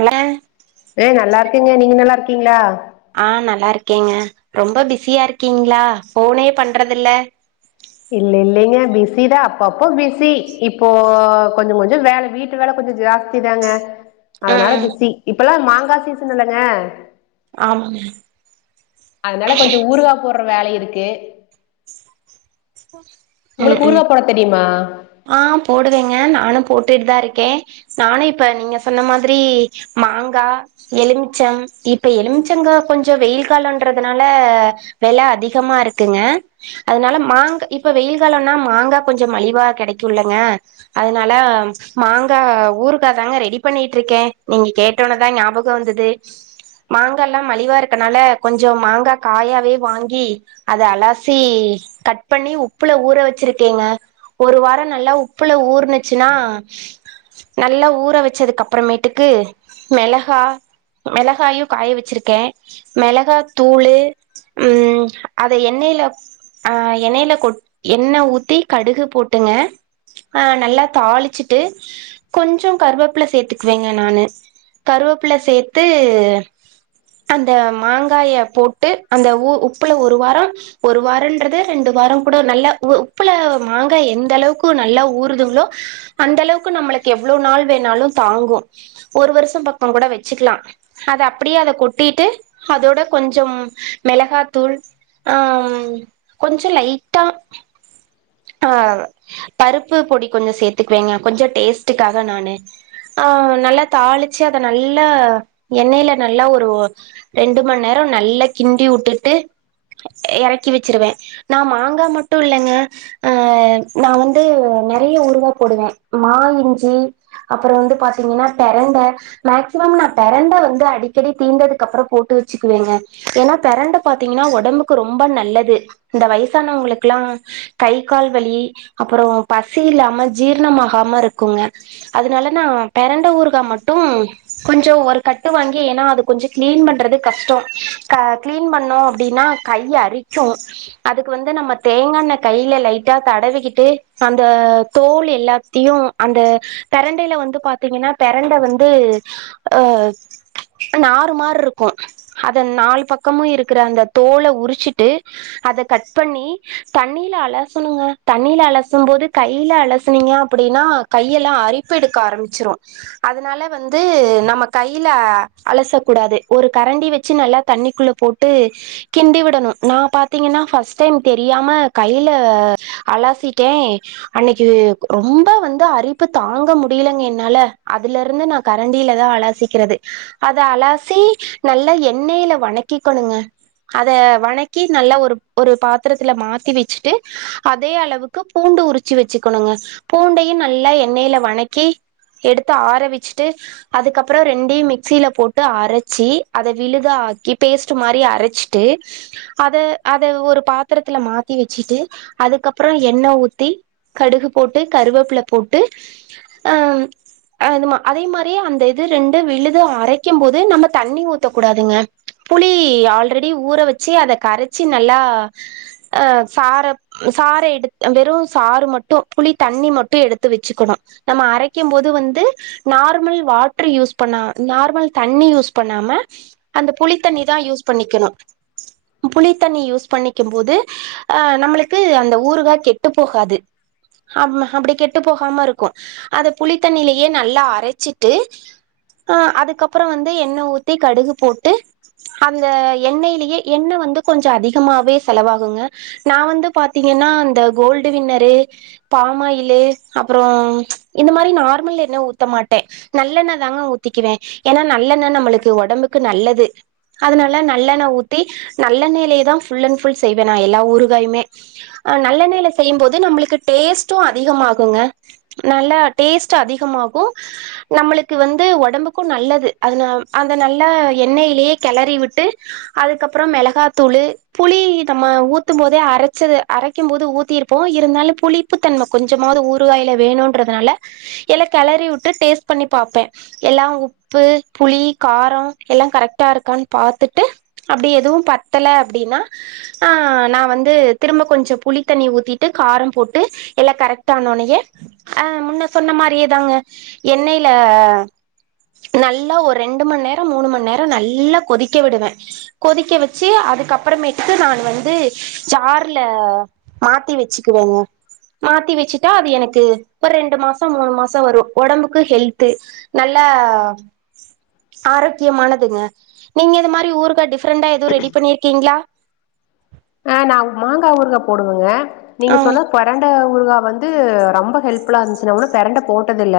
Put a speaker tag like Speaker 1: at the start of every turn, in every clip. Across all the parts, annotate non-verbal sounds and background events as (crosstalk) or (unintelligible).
Speaker 1: அல
Speaker 2: இருக்குங்க நீங்க நல்லா இருக்கீங்களா
Speaker 1: ஆஹ் நல்லா இருக்கேங்க ரொம்ப பிஸியா இருக்கீங்களா போனே பண்றதுில்ல
Speaker 2: இல்ல இல்லைங்க பிஸி தான் அப்பப்போ பிஸி இப்போ கொஞ்சம் கொஞ்சம் வேல வீட்டு வேல கொஞ்சம் ஜாஸ்தி தாங்க அதனால
Speaker 1: ம்
Speaker 2: பிசி இப்பல்லாம் மாங் ஆங்கா சீசன் இல்லங்க
Speaker 1: ஆமாங்க
Speaker 2: அதனால கொஞ்சம் ஊருகா போற அப்றம் வேல இருக்கு உங்களுக்கு ஊருகா போட தெரியுமா
Speaker 1: ஆஹ் போடுவேங்க நானும் போட்டுட்டு தான் இருக்கேன் நானும் இப்ப நீங்க சொன்ன மாதிரி மாங்காய் எலுமிச்சம் இப்ப எலுமிச்சங்க கொஞ்சம் வெயில் காலம்ன்றதுனால விலை அதிகமா இருக்குங்க அதனால மாங்காய் இப்ப வெயில் காலம்னா மாங்காய் கொஞ்சம் மலிவா கிடைக்கும் ங்க அதனால மாங்காய் ஊறுகாய தாங்க ரெடி பண்ணிட்டு இருக்கேன் நீங்க கேட்டோனேதான் ஞாபகம் வந்தது மாங்காய்ல்லாம் மலிவா இருக்கனால கொஞ்சம் மாங்காய் காயாவே வாங்கி அதை அலாசி கட் பண்ணி உப்புல ஊற வச்சிருக்கேங்க ஒரு வாரம் நல்லா உப்புல ஊர்னுச்சின்னா நல்லா ஊற வச்சதுக்கு அப்புறமேட்டுக்கு மெளகா மெளகாயும் காய வச்சிருக்கேன் மெளகாய் தூளஉஹம் அத எண்ணெயில ஆஹ் எண்ணெயில கொ எண்ணெ ஊத்தி கடுகு போட்டுங்க ஆஹ் நல்லா தாளிச்சிட்டு கொஞ்சம் கருவேப்ல சேத்துக்குவேங்க நான்னு கருவேப்பில சேத்து அந்த மாங்காய போட்டு அந்த உ உப்புல ஒரு வாரம் ஒரு வாரன்றது ரெண்டு வாரம் கூட நல்ல உ உப்புல மாங்காய் எந்த அளவுக்கு நல்லா ஊறுதுங்களோ அந்த அளவுக்கு நம்மளுக்கு எவ்ளோ நாள் வேணாலும் தாங்கும் ஒரு வருஷம் பக்கம் கூட வச்சிக்கலாம் அத அப்டியே அத கொட்டிட்டு அதோட கொஞ்சம் மெளகாத்தூள் ஆஹ் கொஞ்சம் லைட்டா ஆஹ் பருப்பு பொடி கொஞ்சம் சேர்த்துக்குவேங்க கொஞ்சம் டேஸ்ட்டுக்காக நானு ஆஹ் நல்லா தாளிச்சு அத நல்லா எண்னைல நல்லா ஒரு ரெண்டு மணி நேரம் நல்லா கிண்டி வுட்டுட்டு இறக்கி வச்சிருவேன் நான் மாங்கா மட்டும் இல்லங்க ஆஹ் நான் வந்து நிறைய ஊறுகாய் போடுவேன் மா இஞ்சி அப்ரோ வந்து பாத்தீங்கன்னா பெரண்ட மேக்சிமம் நான் பெரண்ட வந்து அடிக்கடி தீந்ததுக்குப்றம் போட்டு வச்சுக்குவேங்க ஏன்னா பெரண்டை பாத்தீங்கன்னா உடம்புக்கு ரொம்ப நல்லது இந்த வயசானவங்களுக்குல்லாம் கை கால் வலி அப்புறம் பசி இல்லாம ஜீர்ணமாகாம இருக்குங்க அதனால நான் பெரண்ட ஊருகா மட்டும் கொஞ்சம் ஒரு கட்டு வாங்கி ஏன்னா அது கொஞ்சம் கிளீன் பண்றது கஷ்டம் க கிளீன் பண்ணோம் அப்படின்னா கை அரிக்கும் அதுக்கு வந்து நம்ம தேங்காண்ண கையில லைட்டா தடவிக்கிட்டு அந்த தோல் எல்லாத்தையும் அந்த பெரண்டையில வந்து பா்த்தீங்கன்னா பேரண்ட வந்து நாறு மாறு இருக்கும் அத நாலு பக்கமும் இருக்கிற அந்த தோலை உரிச்சுட்டு அத கட் பண்ணி தண்ணில அலசனும் தண்ணில அலசும் போது கையில அலசுனீங்க அப்படின்னா கையெல்லாம் அரிப்பு எடுக்க ஆரம்பிச்சிரும் அதனால வந்து நம்ம கையில அலசக்கூடாது ஒரு கரண்டி வச்சு நல்லா தண்ணிக்குள்ள போட்டு கிண்டிவிடணும் நான் பாத்தீங்கன்னா பஸ்ட் டைம் தெரியாம கையில அலாசிட்டேன் அன்னைக்கு ரொம்ப வந்து அரிப்பு தாங்க முடியலைங்க என்னால அதுல இருந்து நான் கரண்டிலதான் அலாசிக்கிறது அத அலாசி நல்ல எண்ணெயில வணக்கிக்கணுங்க அத வணக்கி நல்லா ஒரு ஒரு பாத்திரத்துல மாத்தி வச்சுட்டு அதே அளவுக்கு பூண்டு உரிச்சு வச்சுக்கணுங்க பூண்டையும் நல்லா எண்ணெயில வணக்கி எடுத்து ஆர வச்சுட்டு அதுக்கப்புறம் ரெண்டையும் மிக்சியில போட்டு அரைச்சி அதை விழுதா ஆக்கி பேஸ்ட்ட் மாதிரி அரைச்சிட்டு அதை அதை ஒரு பாத்திரத்துல மாத்தி வச்சுட்டு அதுக்கப்புறம் எண்ணெய் ஊத்தி கடுகு போட்டு கருவேப்பில போட்டுஹ அது அதே மாதிரிே அந்த இது ரெண்டு விழுது அரைக்கும் போது நம்ம தண்ணி ஊத்தக்கூடாதுங்க புளி ஆல்ரெடி ஊற வச்சு அத கரச்சி நல்லாஹ சார சார எடு வெறும் சாறு மட்டும் புளி தண்ணி மட்டும் எடுத்து வச்சுக்கணும் நம்ம அரக்கும் போது வந்து நார்மல் வாட்டரு யூஸ் பண்ண நார்மல் தண்ணி யூஸ் பண்ணாம அந்த புளிித்தண்ணி தான் யூஸ் பண்ணிக்கணும் புளித்தண்ணி யூஸ் பண்ணிக்கும் போதுஹ நம்ம அந்த ஊருகா கெட்டு போகாது அப்டி கெட்டு போகாம இருக்கும் அத புளித்தண்ணிலயே நல்லா அரசிட்டு அஹ அதுக்கப்புறம் வந்து எண்ணெய் ஊத்தி கடுகு போட்டு அந்த எண்ணெய்ிலயே எண்ணெய் வந்து கொஞ்சம் அதிகமாவே செலவாகுங்க நான் வந்து பாார்த்தீங்கன்னா இந்தந்த கோல்டு வின்னரு பாமாயில்ு அப்புறம் இந்த மாதிரி நார்மல் என்ன் ஊத்த மாட்டேன் நல்லெண்ணய் தாங்க ஊத்திக்குவேன் ஏன்னா நல்லெண்ணய் நம்மளுக்கு உடம்புக்கு நல்லது அதனால நல்லெண்ணய ஊத்தி நல்லெண்ணெயலயே தான் ஃபுல் அண்ட் ஃபுல் செய்வேன் நான் எல்லா ஊறுகாயுமே நல்லெண்ணெய்ில செய்யும்போது நம்மளுக்கு டேஸ்ட்டும் அதிகமாகுங்க நல்ல டேஸ்ட் அதிகமாகும் நம்மளுக்கு வந்து உடம்புக்கும் நல்லது அதுன அந்த நல்ல எண்ணெயிலயே கிளறி விட்டு அதுக்கப்புறம் மிளகாத்தூளு புளி நம்ம ஊத்தும் போோதே அரைச்ச ச்சது அரைக்கும் போது ஊத்திருப்போம் இருந்தாலும் புளிப்பு தன்ம கொஞ்சமாவது ஊறுகாயில் வேணுன்றதுனால எல்லாம் கிளறி விட்டு டேஸ்ட் பண்ணி பார்ப்பேன் எல்லாம் உப்பு புளி காரம் எல்லாம் கரெக்டா இருக்கான்னு பார்த்துட்டு அப்படி எதுவும் பத்தலை அப்படின்னாஹ நான் வந்து திரும்ப கொஞ்சம் புளித்தண்ணி ஊத்திட்டு காரம் போட்டு எல்லாம் கரெக்ட ஆானோனையே அஹ் முன்ன சொன்ன மாதிரியே தாங்க எண்ணெய்ில நல்லா ஒரு ரெண்டு மணி நேரம் மூணு மணி நேரம் நல்லா கொதிக்க விடுவேன் கொதிக்க வச்சு அதுக்கப்புறமேட்டு நான் வந்து சார ல மாத்தி வச்சுக்குவேங்க மாத்தி வச்சுட்டா அது எனக்கு ஒரு ரெண்டு மாசம் மூணு மாசம் வரும் உடம்புக்கு ஹெல்து நல்லா ஆரோக்கியமானதுங்க நீங்க இது மாதிரி ஊருகா டிஃப்ரெண்டா எதுவும் ரெடி பண்ணிருக்கீங்களா
Speaker 2: ஆஹ் நான் மாங்காய் ஊருகா போடுவேங்க நீங்க
Speaker 1: ஆ
Speaker 2: சொன்னது கொறண்ட ஊருகா வந்து ரொம்ப ஹெல்ப்புல்லா இருந்துச்சி பெரண்டபோட்டத இல்ல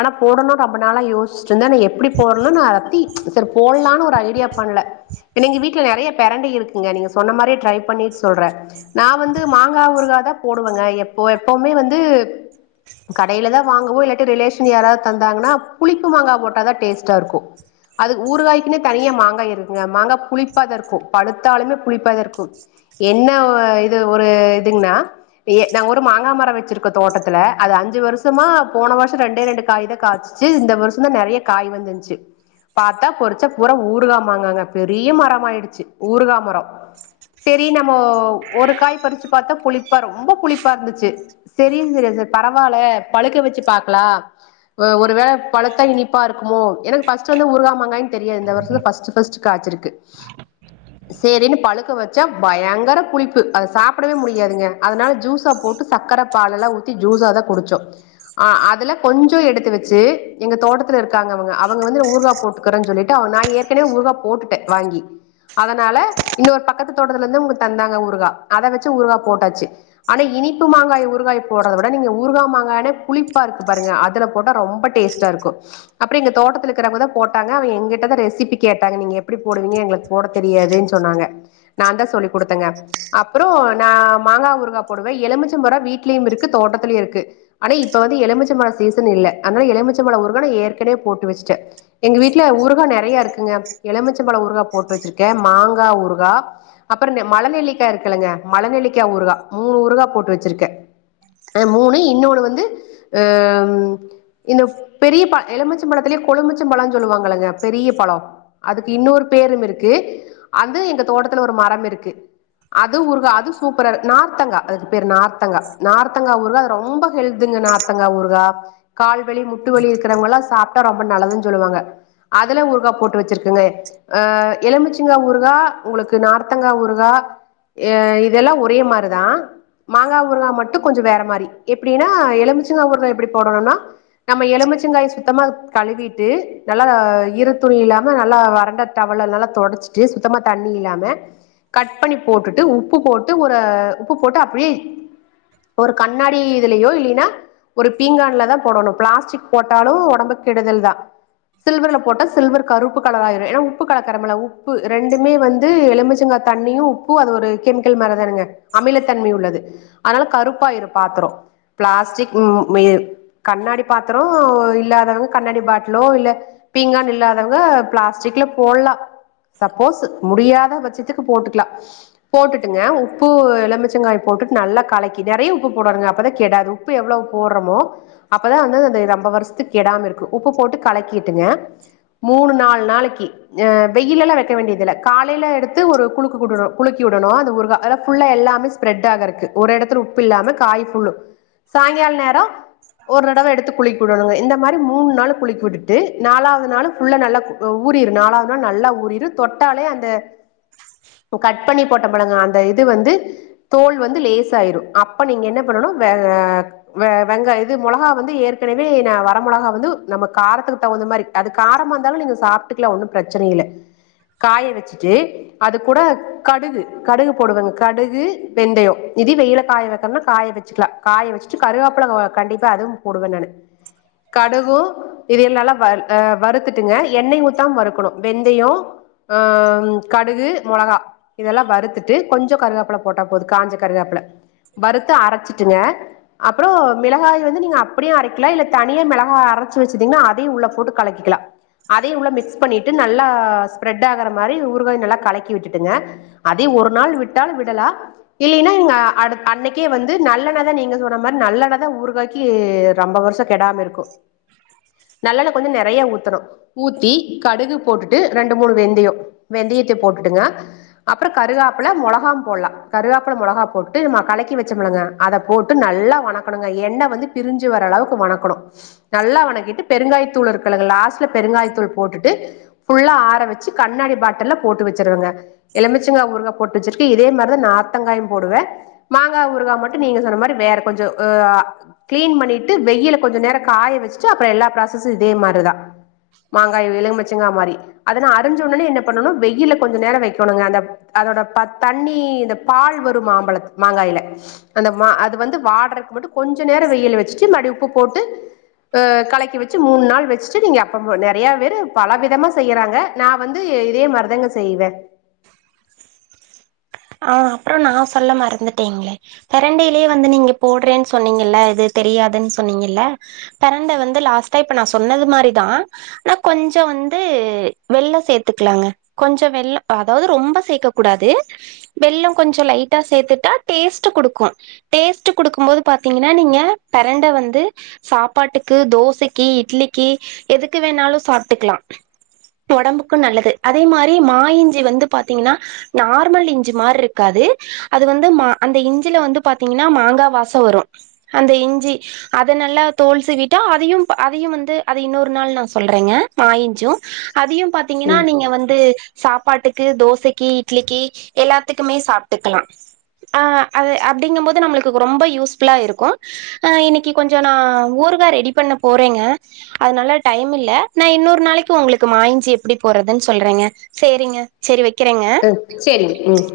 Speaker 2: ஆனா போடணும் ரொம்ப நாளா யோசிச்சி ந்த எப்படி போறலும் நத்தி செரி போட்லான்னு ஒரு ஐடியா பண்ணல ஏன்னா எங்க வீட்ல நெறைய பெரண்டை இருக்குங்க நீங்க சொன்ன மாரியே ரை முன்னிட்டு செல்ற நான் வந்து மாங்காய்ஊறு தான் போடுவங்கப்ப எப்பவுமே வந்து கடைல தான் வாங்குவோ இல்லாடி ரிலைசன்யாரவது தந்தாங்கன புளிப்பு மாங்காய் போட்டாதான் டேஸ்டா இருக்குதான் ஊறுக்காய்னு தனியா மாங்காய் இருக்குக மாங்காய்ளிப்ப இரு படுத்தாலுமே புளிப்ப இரு என்ன இது ஒரு இதுங்கன்னா நாங்க ஒரு மாங்காய் மரம் வச்சிருக்கோம் தோட்டத்துல அது அஞ்சு வருஷமா போன வருஷம்ரெண்டே ரெண்டு காய் தான் காய்ச்சிச்சு இந்த வருஷம்தான் நிறைய காய் வந்துருச்சு பார்த்தா பொரிச்சா பூரா ஊருகா மாங்காங்க பெரிய மரமயிடுச்சு ஊருகா மரம் சரி நம்ம ஒரு காய் பறிச்சு பார்த்தா புளிப்பா ரொம்ப புளிப்பா இருந்துச்சு செரி செரி ச பரவாயில்ல பழுக்க வச்சு பாக்கலாம் ஒருவேளை பழுத்தா இனிப்பா இருக்குமோ எனக்கு பஸ்ட் வந்து உருகாாமங்காய் தெரியா இந்த வருஷம் பஸ்ட் பஸ்ட் காச்சிருக்கு செரினு பழுக்க வச் பயங்க பளிப்பு அத சாப்பிடவே முடியாதுனால அதனால ஜூசா போட்டு சக்கர பால்எல்லாம் ஊத்தி ஜூசாத குடிச்சோம்கொஞ்சம் எடுத்து வச்சு எங்க தோட்டத்து இருக்க அவங்க அவங்க வந்து ஊறுகாய் போட்டுகிறேன் சொல்லிட்டு நாஊறுகாய் போட்டுடேன்வாங்கி அதனால இன்னோரு பக் பக்கத்து தோட்டத்துல இருந்து உங்க தந்தாங்க ஊருாயா அதை வச்சு ஊருகா போட்டாச்சு ஆனா இனிப்பு மாங்காய் உருகாய் போடுதை விட நீங்க ஊருகா்ங்காயானே குளிப்பா இருக்கு பாருங்க அதுல போட்டா ரொம்ப டேஸ்ட்டா இருக்கும் அப்புறம் எங்க தோட்டத்து இருக்கிறவங்கதான் போட்டாங்க அவ எங்கிட்டதான் ரெசிபி கேட்டாங்க நீங்க எப்படி போடுவீங்க எங்களுக்கு போட தெரியாதுன்னு சொன்னாங்க நான் தான் சொல்லி் கொடுத்தங்க அப்புறம் நான் மாங்காய் ஊருகா போடுவேன் எலுமிச்சம்பழ வீட்லயும் இருக்கு தோட்டத்திலயும் இருக்கு ஆனா இப்ப வந்து எலுமிச்ச மழ சீசன் இல்லலை அதனால எலுமிச்சம்பழ ஊருகா நான் ஏற்கனவே போட்டு வச்சுட்டேன் எங்க வீட்டுல ஊ ருகா நிறைய இருக்குங்க எலுமிச்சம்பழ ஊருகா போட்டு வச்சிருக்கேன் மாங்காய் ஊருகாய் அப்புற மலநெல்லிக்காய் இருக்குங்க மலநெல்லிக்காய் ஊருகா மூணு ஊருகா போட்டு வச்சிருக்கே மூணு இன்னொன்னு வந்து இந்த பெரிய எலுமிச்சம் பழத்திலே கொழுமிச்சம் பழம் சொல்லுவாங்க பெரிய பழம் அதுக்கு இன்னொரு பேரும் இருக்கு அது எங்க தோட்டத்து ஒரு மரம் இருக்கு அதுஊறுகாஅது சூப்பரநார்த்தங்க இதுக்கு பெரு நார்த்தங்கா நார்த்தங்காஊறுகா ரொம்ப கெல்திஊாறுகா கால்வளி முட்டு இருவ சாப்டா ரொம்ப நல்லதுன்னு சொல்லுவாங்க அது ஊறுகா போட்டு வச்சிருங்க எலுமிச்சிங்க ஊறுகா உங்களுக்கு த்து நார்த்தங்கா ஊறுகா ஆ இதெல்லா ஒரே மாரிதா மாங்கா ஊறுகா மட்டு கொஞ்ச வேற மாரி எப்பிடின்னா எலுமிச்சங்கா ஊறுகா எப்பிடி போடணும்னா நம்ம எலுமிச்சங்காய சுத்தமா கழுவிட்டு நல்லா ஈரத் துணி இல்லாம நல்லா வறண்ட டவல நல்லா தொடச்சிட்டு சுத்தமா தண்ணி இல்லாம க் பண்ண போட்டு உப்பு போட்டு ஒரு உப்பு போட்டு அப்படியே ஒரு கண்ணாடில இ துலே இல்லனா ஒரு பிங்கலான் போடனும் பிளாஸ்டிக் போட்டாலும் உடம்புக்கு கெடுதல் தான் சில்வர் போட்ட சில்வர் கருப்பு கலருல ஆயிரும் உப்பு ரெண்டுமே வந்து எலுமிச்சுங்க தண்ணியும் உப்புசம் அது ஒரு கெமிக்கல் தானுங்க அமில தன்மை உள்ளது அதனால கருப்பாயிரு பாத்திரம்பிளாடிஸக் கண்ணாடி பாத்திரம் இல்லாதவங்க கண்ணாடி பாட்டிலோ இல்ல பீங்கான் இல்லாதவங்க பிளாஸிக்ல போடலாம் சப்போஸ் முடியாத பட்சத்துக்கு போட்டுக்கலாம் போட்டுட்டுங்க உப்பு எலமிச்சங்காய் போட்டுட்டு நல்லா கலக்கி நிறைய உப்பு போடனுங்க அப்பதான் கெடாது உப்பு எவ்வளவு போடுறோமோ அப்பதான் வந்து அந்த ரொம்ப வருஷத்துக்கு கெடாம இருக்கு உப்பு போட்டு கலக்கிட்டுங்க மூணு நாலு நாளைக்கு் வெயில எல்லாம் வைக்க வேண்டியதுல காலைல எடுத்து ஒரு குலுக்குகூட்டணு குலுக்கி விடணு அந்த ஊறுகா எல்லா ஃபுல்லா எல்லாமே ஸ்ப்ரெட் ஆகறக்கு ஒரு எடத்துல உப்பில்லாம காய் ஃபுல்லு சாயங்கால நேரம் ஒரு தடவை எடுத்து குளிக்க விடுணுங்க இந்த மாதி மூணு நாள் குளிக்கி விட்டுட்டு நாலாவது நாள் புல்லா நல்ல ஊற நாலாவது நாள் நல்லா ஊ தொட்டாலே அஞ்ச (unintelligible) கட் பண்ணி போட்ட பழங்க அந்த இது வந்து தோல் வந்து லேசாயிரும் அப்ப நீங்க என்ன பண்ணும் வெங்காய இது மிளகா வந்து ஏற்கனவே வர மிளகா வந்து நம்ம காரத்துக்கு தகுந்த மாதிரி அது காரமா இருந்தால நீங்க சாப்பிட்டுக்கலாம் ஒன்னும் பிரச்சனை இல்ல்காய வச்சு அதுட ககு கடுகு போடுவேங்க கடுகு வெந்தயம் இ வெயில காய வைக்கறேனா காய வச்சுக்கலாம் காய வச்சுட்டு கருகாப்பல கண்டிப்பா அதுவும் போடுவேன் நான் கடுகு இது நல்ல வறுத்துட்டுங்க எண்ணெய் ஊத்தாம வறுக்கணும் வெந்தயம்ஹ் கடுகு மிளகா இதெல்லாம் வருறுத்துட்டு கொஞ்சம் கருகாப்பில போட்டா போகுது காஞ்ச கருகாப்பில வருத்த அரைச்சிட்டுங்க அப்புறோ மிளகாய் வந்து நீங்க அப்டியு அரைக்கலா இல்ல தனியா மிளகா அரைச்சு வச்சிருந்தீங்கன்னா அதயு உள்ள போட்டு கலக்கிக்கலா அதயு உள்ள மிக்ஸ் பண்ணிட்டு நல்லா ஸ்ப்ரெட் ஆகற மாரி ல்ல கலக்கி விட்டுங்க அதே ஒரு நாள் விட்டால் விடலாம் இல்லன்னாங்க அன்னைக்கே வந்து நல்லெணத நீங்க சொன்ன மாதிரி நல்லெண்ணதா ஊறுகாய்க்கு ரொம்ப வருஷம் கெடாம இருக்கும் நல்லெண்ண கொஞ்சம் நிறைய ஊத்தணும் ஊத்தி கடுகு போட்டுட்டு ரெண்டு மூணு வெந்தயம் வெந்தயத்தை போட்டுட்டுங்க அப்புறம் கருகாப்பல மிளகா போடலாம் கருகாப்பில மிளகா போட்டு நம்ம கலக்கி வச்சோ முலுங்க அதை போட்டு நல்லா வணக்கணு எண்ணெய வந்து பிரிஞ்சு வர அளவுக்கு வணக்கணும் நல்லா வணக்கிட்டு பெருங்காய தூள்இருக்கு கங்க லாஸ்ட்ல பெருங்காய தூள் போட்டுட்டு புல்லா ஆர வச்சு கண்ணாடி பாட்ட காட்டல்ல போட்டு வச்சருவங்க எலுமிச்சங்க் ஊருகாய போட்டு வச்சிருக்க இதே மாதிரிதான் நாத்தங்காயும் போடுவேன் மாங்காய் ஊருகாய மட்டும் நீங்க சொன்ன மாதிரி வேற கொஞ்சம்ஹ் கிளீன் பண்ணிட்டு வெயில கொஞ்சம் நேரம் காய வச்சுட்டு அப்புறம் எல்லா ப்ராசசும் இதே மாதிரிதான் மாங்காய் எழுமிச்சங்கா மாறி அத ந அறிஞ்ச உடனே என்ன வெயில கெஞ்ச நேர வைக்கனுங்க அதட தண்ண பால் வரும் மாங்காய கொஞ்ச நேரம் வெயில் வச்ச மடி உப்பு போட்டு கக்க வச்சு மூணு நாள் வச்ச நைய பேரு பல விதமா செய்யறாங்க ந வந்து இதே மாரிதாங்க செய்வேன்
Speaker 1: ஆஹ் அப்புறம் நான் சொல்ல மறந்துட்டேங்களே பெரண்டையிலயே வந்து நீங்க போடுறேன்னு சொன்னீங்கல்ல இது தெரியாதுன்னு சொன்னீங்கல்ல பிரண்டை வந்து லாஸ்ட்டா இப்ப நான் சொன்னது மாதிரிதான் ஆனா கொஞ்சம் வந்து வெள்ளை சேர்த்துக்கலாங்க கொஞ்சம் வெள்ள அதாவது ரொம்ப சேர்க்க கூடாது வெள்ளம் கொஞ்சம் லைட்டா சேர்த்துட்டா டேஸ்ட் குடுக்கும் டேஸ்ட்ட் குடுக்கும் போது பாத்தீங்கன்னா நீங்க பெரண்டை வந்து சாப்பாட்டுக்கு தோசைக்கு இட்லிக்கு எதுக்கு வேணாலும் சாப்பிட்டுக்கலாம் உடம்புக்கும் நல்லது அதே மாதிரி மாய இஞ்சி வந்து பாாரத்தீங்கன்னா நார்மல் இஞ்சி அ்சு மாதிரி இருக்காது அது வந்து அந்த இஞ்சியில வந்து பாத்தீங்கன்னா மாங்காய் வாசம் வரும் அந்த இஞ்சி அத நல்லா தோல் சிவிவிட்டுஅதையும் அதையும் வந்து அத இன்னொரு நாள் நான் சொல்றேங்க மாயிஞ்சும் அதையும் பாத்தீங்கன்னா
Speaker 2: ம்
Speaker 1: நீங்க வந்து சாப்பாட்டுக்கு தோசைக்கு இட்லிக்கு எல்லாத்துக்குமே சாப்பிட்டுக்கலாம் ஆஹ் அது அப்படிங்கும் போது நம்மளுக்கு ரொம்ப யூஸ்புல்லா இருக்கும் ஆஹ இன்னைக்கு கொஞ்சம் நான் ஊருக்கா ரெடி பண்ண போறேங்க அதனால டைம் இல்லை நான் இன்னொரு நாளைக்கு உங்களுக்கு மாயிஞ்சு எப்படி போடுறதுன்னு சொல்றேங்க செரிங்க செரி வ
Speaker 2: ஹம் செரி உம்